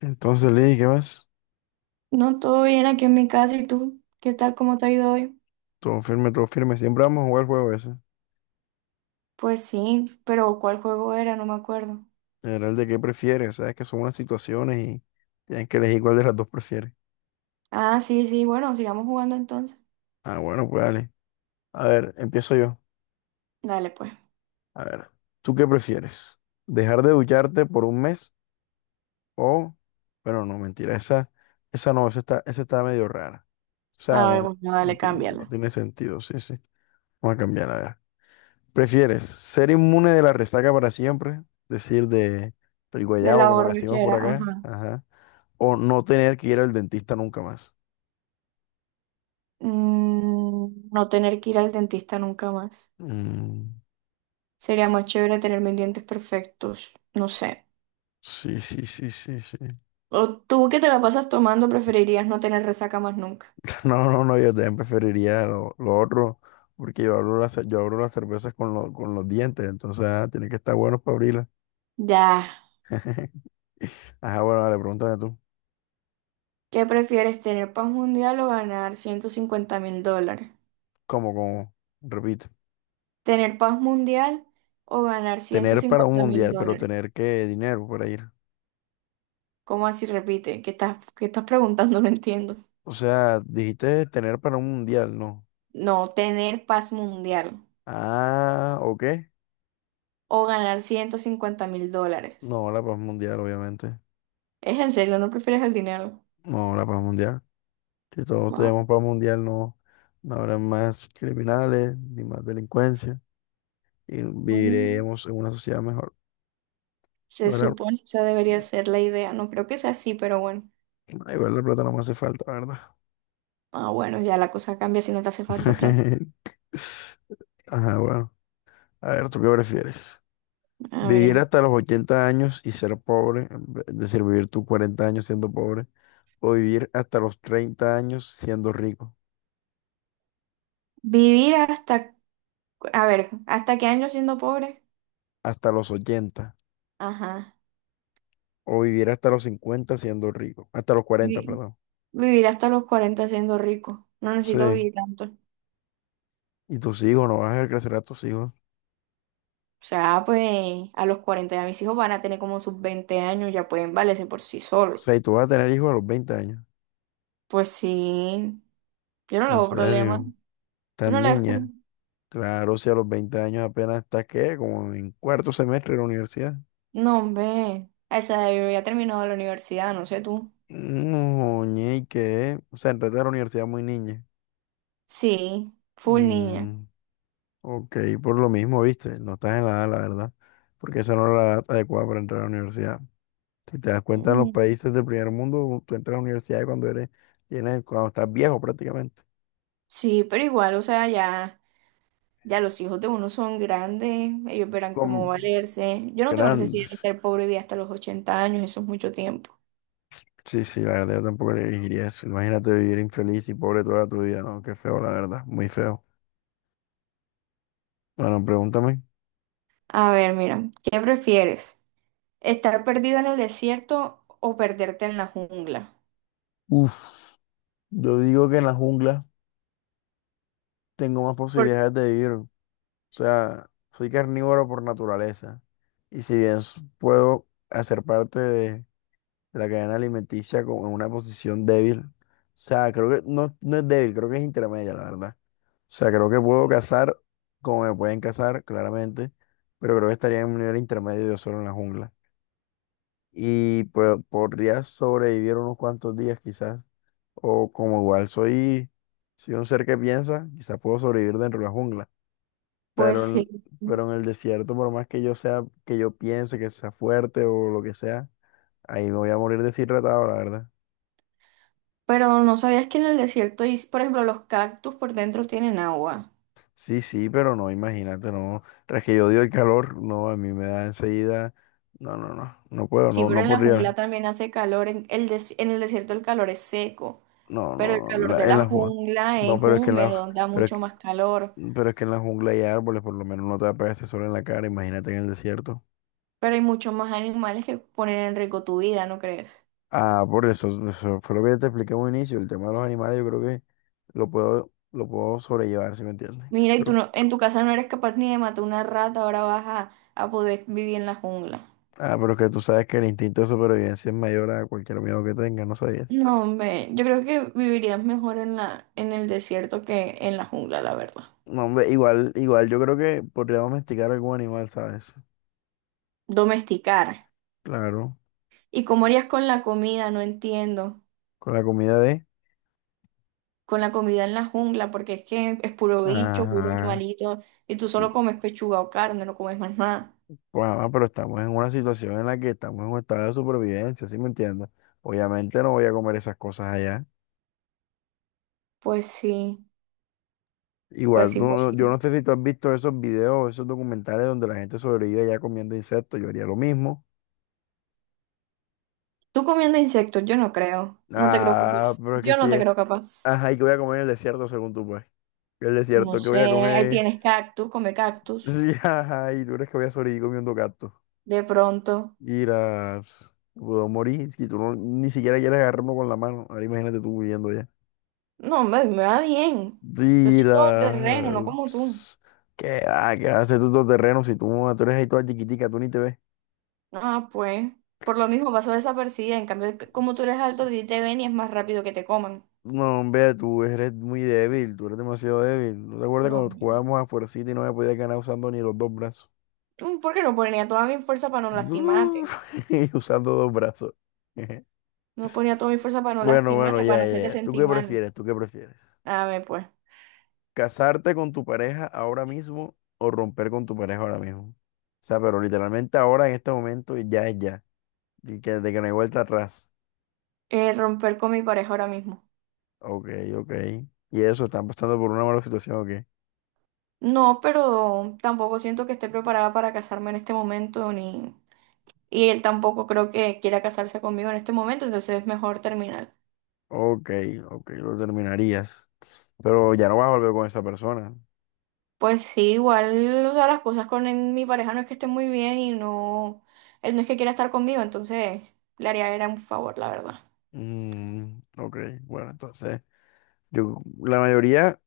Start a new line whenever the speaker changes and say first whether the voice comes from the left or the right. left: Entonces, Lee, ¿qué más?
right: No, todo bien aquí en mi casa. ¿Y tú? ¿Qué tal? ¿Cómo te ha ido hoy?
left: Todo firme, todo firme. Siempre vamos a jugar el juego ese.
right: Pues sí, pero ¿cuál juego era? No me acuerdo.
left: Era el de qué prefieres, sabes que son unas situaciones y tienes que elegir cuál de las dos prefieres.
right: Ah, sí, sí. Bueno, sigamos jugando entonces.
left: Ah, bueno, pues dale. A ver, empiezo yo.
right: Dale, pues.
left: A ver, ¿tú qué prefieres? ¿Dejar de ducharte por un mes o... Bueno, no, mentira, esa no, esa está medio rara. O sea,
right: A ver,
left: no,
right: bueno, dale,
left: no, no
right: cámbiala.
left: tiene sentido, sí, sí. Vamos a cambiar, a ver. ¿Prefieres ser inmune de la resaca para siempre? Decir de... El
right: De la
left: guayabo, como le decimos por
right: borrachera,
left: acá.
right: ajá.
left: Ajá. O no tener que ir al dentista nunca más.
right: No tener que ir al dentista nunca más.
left: Mm,
right: Sería más chévere tener mis dientes perfectos. No sé.
left: sí, sí, sí, sí, sí.
right: O tú que te la pasas tomando, preferirías no tener resaca más nunca.
left: No, no, no, yo también preferiría lo otro, porque yo abro las cervezas con, con los dientes, entonces tiene que estar bueno para abrirlas.
right: Ya.
left: Ajá, bueno, dale, pregúntame tú.
right: ¿Qué prefieres, tener paz mundial o ganar 150 mil dólares?
left: ¿Cómo, cómo? Repite.
right: Tener paz mundial o ganar ciento
left: Tener para un
right: cincuenta mil
left: mundial, pero
right: dólares.
left: tener qué dinero para ir.
right: ¿Cómo así repite? Qué estás preguntando? No entiendo.
left: O sea, dijiste tener para un mundial, ¿no?
right: No, tener paz mundial
left: Ah, ¿o qué?
right: o ganar 150 mil dólares.
left: No, la paz mundial, obviamente.
right: ¿Es en serio? ¿No prefieres el dinero?
left: No, la paz mundial. Si todos tenemos
right: No.
left: paz mundial, no, no habrá más criminales ni más delincuencia y
right: Bueno,
left: viviremos en una sociedad mejor.
right: se
left: Igual,
right: supone que esa
left: sí,
right: debería ser la idea. No creo que sea así, pero bueno.
left: igual la plata no me hace falta, la, ¿verdad?
right: Ah, bueno, ya la cosa cambia si no te hace falta plata.
left: Ajá, bueno. A ver, ¿tú qué prefieres?
right: A
left: ¿Vivir
right: ver.
left: hasta los 80 años y ser pobre? Es decir, vivir tus 40 años siendo pobre. ¿O vivir hasta los 30 años siendo rico?
right: Vivir hasta, a ver, ¿hasta qué año siendo pobre?
left: Hasta los ochenta.
right: Ajá.
left: ¿O vivir hasta los 50 siendo rico? Hasta los 40, perdón.
right: Vivir hasta los 40 siendo rico. No necesito
left: Sí.
right: vivir tanto. O
left: ¿Y tus hijos? ¿No vas a ver crecer a tus hijos?
right: sea, pues a los 40 ya mis hijos van a tener como sus 20 años, ya pueden valerse por sí
left: O
right: solos.
left: sea, ¿y tú vas a tener hijos a los 20 años?
right: Pues sí, yo no le
left: En
right: veo problema.
left: serio,
right: ¿Tú no
left: tan
right: le ves problema?
left: niña. Claro, si a los 20 años apenas estás, ¿qué? Como en cuarto semestre de la universidad.
right: No, hombre. A esa edad yo ya he terminado la universidad, no sé tú.
left: No, ñe, ¿y qué? O sea, entraste a la universidad muy niña.
right: Sí, full niña.
left: Mm, ok, por lo mismo, viste. No estás en la edad, la verdad. Porque esa no es la edad adecuada para entrar a la universidad. Si te das cuenta, en los
right: Mm.
left: países del primer mundo, tú entras a la universidad cuando eres, tienes, cuando estás viejo prácticamente.
right: Sí, pero igual, o sea, ya los hijos de uno son grandes, ellos verán
left: Con
right: cómo valerse. Yo no tengo necesidad de
left: grandes.
right: ser pobre y vivir hasta los 80 años, eso es mucho tiempo.
left: Sí, sí, la verdad yo tampoco elegiría eso. Imagínate vivir infeliz y pobre toda tu vida, ¿no? Qué feo, la verdad, muy feo. Bueno, pregúntame.
right: A ver, mira, ¿qué prefieres? ¿Estar perdido en el desierto o perderte en la jungla?
left: Uf, yo digo que en la jungla tengo más
right: Por-
left: posibilidades de vivir. O sea, soy carnívoro por naturaleza. Y si bien puedo hacer parte de la cadena alimenticia como en una posición débil. O sea, creo que no, no es débil, creo que es intermedia, la verdad. O sea, creo que puedo cazar como me pueden cazar, claramente, pero creo que estaría en un nivel intermedio yo solo en la jungla. Y pues podría sobrevivir unos cuantos días quizás. O como igual soy, soy un ser que piensa, quizás puedo sobrevivir dentro de la jungla.
right: Pues
left: Pero en,
right: sí.
left: pero en el desierto, por más que yo sea, que yo piense que sea fuerte o lo que sea, ahí me voy a morir deshidratado, la verdad.
right: Pero no sabías que en el desierto, y, por ejemplo, los cactus por dentro tienen agua.
left: Sí, sí, pero no, imagínate, no. Tras que yo odio el calor, no, a mí me da enseguida. No, no, no, no puedo,
right: Sí,
left: no,
right: pero
left: no
right: en la jungla
left: podría.
right: también hace calor. En el desierto el calor es seco,
left: No,
right: pero el
left: no, no,
right: calor de
left: en
right: la
left: la jungla.
right: jungla
left: No,
right: es
left: pero es que en la,
right: húmedo, da
left: pero es
right: mucho
left: que
right: más calor.
left: Mm, pero es que en la jungla hay árboles, por lo menos no te va a pegar este sol en la cara, imagínate en el desierto.
right: Pero hay muchos más animales que ponen en riesgo tu vida, ¿no crees?
left: Ah, por eso, eso fue lo que te expliqué en un inicio, el tema de los animales yo creo que lo puedo sobrellevar, ¿si me entiendes?
right: Mira, y tú
left: Pero-
right: no, en tu casa no eres capaz ni de matar una rata, ahora vas a poder vivir en la jungla.
left: pero es que tú sabes que el instinto de supervivencia es mayor a cualquier miedo que tengas, ¿no sabías?
right: No, hombre, yo creo que vivirías mejor en la, en el desierto que en la jungla, la verdad.
left: No, hombre, igual, igual yo creo que podría domesticar algún animal, ¿sabes?
right: Domesticar.
left: Claro,
right: ¿Y cómo harías con la comida? No entiendo.
left: con la comida de...
right: Con la comida en la jungla, porque es que es puro bicho, puro
left: Ajá.
right: animalito, y tú solo comes pechuga o carne, no comes más nada.
left: Bueno, mamá, pero estamos en una situación en la que estamos en un estado de supervivencia, ¿sí me entiendes? Obviamente no voy a comer esas cosas allá.
right: Pues sí, pues
left: Igual,
right: sí,
left: tú
right: pues sí.
left: no- yo no sé si tú has visto esos videos, esos documentales donde la gente sobrevive allá comiendo insectos, yo haría lo mismo.
right: Tú comiendo insectos, yo no creo. No te creo
left: Ah,
right: capaz.
left: pero es que
right: Yo no te
left: estoy...
right: creo capaz.
left: Ajá, ¿y qué voy a comer en el desierto según tú, pues? El
right: No
left: desierto, ¿qué
right: sé,
left: voy a
right: ahí
left: comer?
right: tienes cactus, come cactus,
left: Sí, ajá, ¿y tú crees que voy a sobrevivir comiendo gatos?
right: de pronto.
left: Irás, puedo morir si tú no- ni siquiera quieres agarrarme con la mano. Ahora imagínate tú viviendo allá.
right: No, hombre, me va bien. Yo soy todo terreno,
left: Mira,
right: no como tú.
left: ps, ¿qué hace tú todo terreno si tú, tú eres ahí toda chiquitica, tú ni te ves?
right: Ah, pues. Por lo mismo pasó desapercibida. En cambio, como tú eres alto, a
left: Ps,
right: ti te ven y es más rápido que te coman.
left: no, hombre, tú eres muy débil, tú eres demasiado débil. ¿No te acuerdas
right: No,
left: cuando
right: hombre.
left: jugábamos a fuercita y no me podías ganar usando ni los dos brazos?
right: ¿Por qué no ponía toda mi fuerza para no
left: Uh,
right: lastimarte?
left: y usando dos brazos.
right: No ponía toda mi fuerza para no
left: Bueno, bueno,
right: lastimarte, para no
left: ya, ya,
right: hacerte
left: ya. ¿Tú
right: sentir
left: qué
right: mal.
left: prefieres? ¿Tú qué prefieres?
right: A ver, pues.
left: ¿Casarte con tu pareja ahora mismo o romper con tu pareja ahora mismo? O sea, pero literalmente ahora en este momento ya es ya. De que no hay vuelta atrás.
right: Romper con mi pareja ahora mismo.
left: Ok, ok. Y eso, están pasando por una mala situación, ok.
right: No, pero tampoco siento que esté preparada para casarme en este momento, ni... Y él tampoco creo que quiera casarse conmigo en este momento, entonces es mejor terminar.
left: Ok, ok, lo terminarías. Pero ya no vas a volver con esa persona.
right: Pues sí, igual, o sea, las cosas con mi pareja no es que estén muy bien y no, él no es que quiera estar conmigo, entonces le haría era un favor, la verdad.
left: Mm, ok, bueno, entonces, la mayoría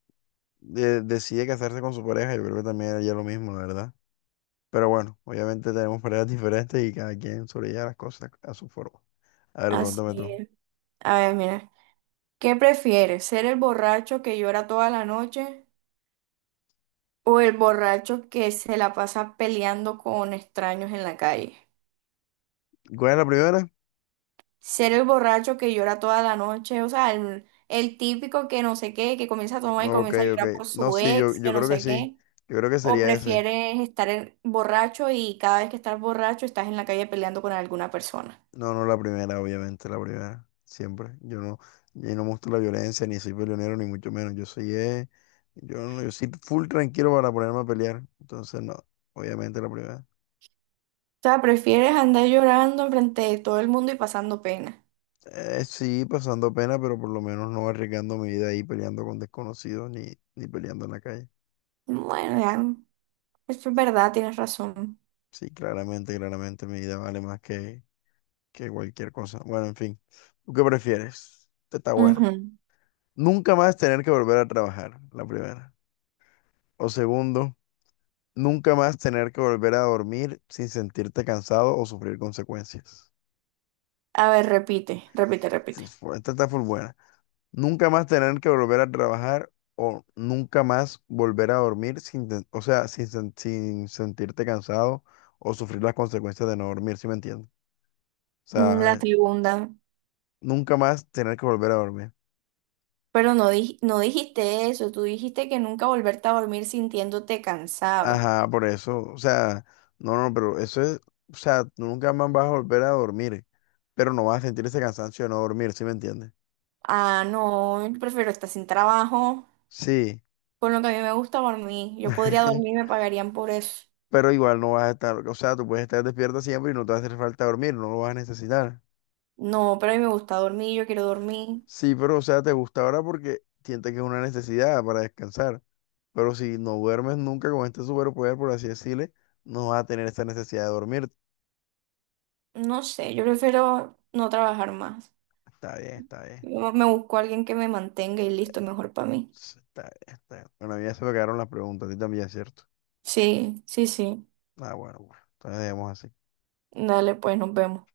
left: decide casarse con su pareja, yo creo que también haría lo mismo, la verdad. Pero bueno, obviamente tenemos parejas diferentes y cada quien sobrelleva las cosas a su forma. A ver, pregúntame
right: Así
left: tú.
right: es. A ver, mira, ¿qué prefieres? ¿Ser el borracho que llora toda la noche o el borracho que se la pasa peleando con extraños en la calle?
left: ¿Cuál es la primera?
right: Ser el borracho que llora toda la noche, o sea, el típico que no sé qué, que comienza a tomar y
left: Ok,
right: comienza a
left: ok.
right: llorar por
left: No,
right: su
left: sí, yo,
right: ex, que
left: yo
right: no
left: creo que
right: sé
left: sí.
right: qué.
left: Yo creo que
right: ¿O
left: sería ese.
right: prefieres estar borracho y cada vez que estás borracho estás en la calle peleando con alguna persona?
left: No, no la primera, obviamente, la primera. Siempre. Yo no muestro la violencia, ni soy peleonero, ni mucho menos. Yo soy, yo, no- yo soy full tranquilo para ponerme a pelear. Entonces, no, obviamente la primera.
right: O sea, prefieres andar llorando frente de todo el mundo y pasando pena.
left: Sí, pasando pena, pero por lo menos no arriesgando mi vida ahí peleando con desconocidos ni peleando en la calle.
right: Bueno, ya, eso es verdad, tienes razón.
left: Sí, claramente, claramente mi vida vale más que cualquier cosa. Bueno, en fin. ¿Tú qué prefieres? Esta, está buena.
right: Ujú.
left: Nunca más tener que volver a trabajar, la primera. O segundo. Nunca más tener que volver a dormir sin sentirte cansado o sufrir consecuencias.
right: A ver, repite, repite, repite.
left: Sí, esta está full buena. Nunca más tener que volver a trabajar o nunca más volver a dormir sin, ten- o sea, sin sentirte cansado o sufrir las consecuencias de no dormir, ¿sí me entiendes? O
right: La
left: sea,
right: segunda.
left: nunca más tener que volver a dormir.
right: Pero no, no dijiste eso, tú dijiste que nunca volverte a dormir sintiéndote cansado.
left: Ajá, por eso. O sea, no, no, pero eso es, o sea, tú nunca más vas a volver a dormir, pero no vas a sentir ese cansancio de no dormir, ¿sí me entiendes?
right: Ah, no, yo prefiero estar sin trabajo.
left: Sí.
right: Con lo que a mí me gusta dormir. Yo podría dormir y me pagarían por eso.
left: Pero igual no vas a estar, o sea, tú puedes estar despierta siempre y no te va a hacer falta dormir, no lo vas a necesitar.
right: No, pero a mí me gusta dormir, yo quiero dormir.
left: Sí, pero o sea, te gusta ahora porque sientes que es una necesidad para descansar, pero si no duermes nunca con este superpoder, por así decirle, no vas a tener esa necesidad de dormir.
right: No sé, yo prefiero no trabajar más.
left: Está bien, está bien.
right: Yo me busco a alguien que me mantenga y listo, mejor para mí.
left: Sí, está bien, está bien. Bueno, a mí ya se me quedaron las preguntas, a ti también, ¿cierto?
right: Sí, sí, sí.
left: Ah, bueno, bueno, entonces dejemos así.
right: Dale, pues nos vemos.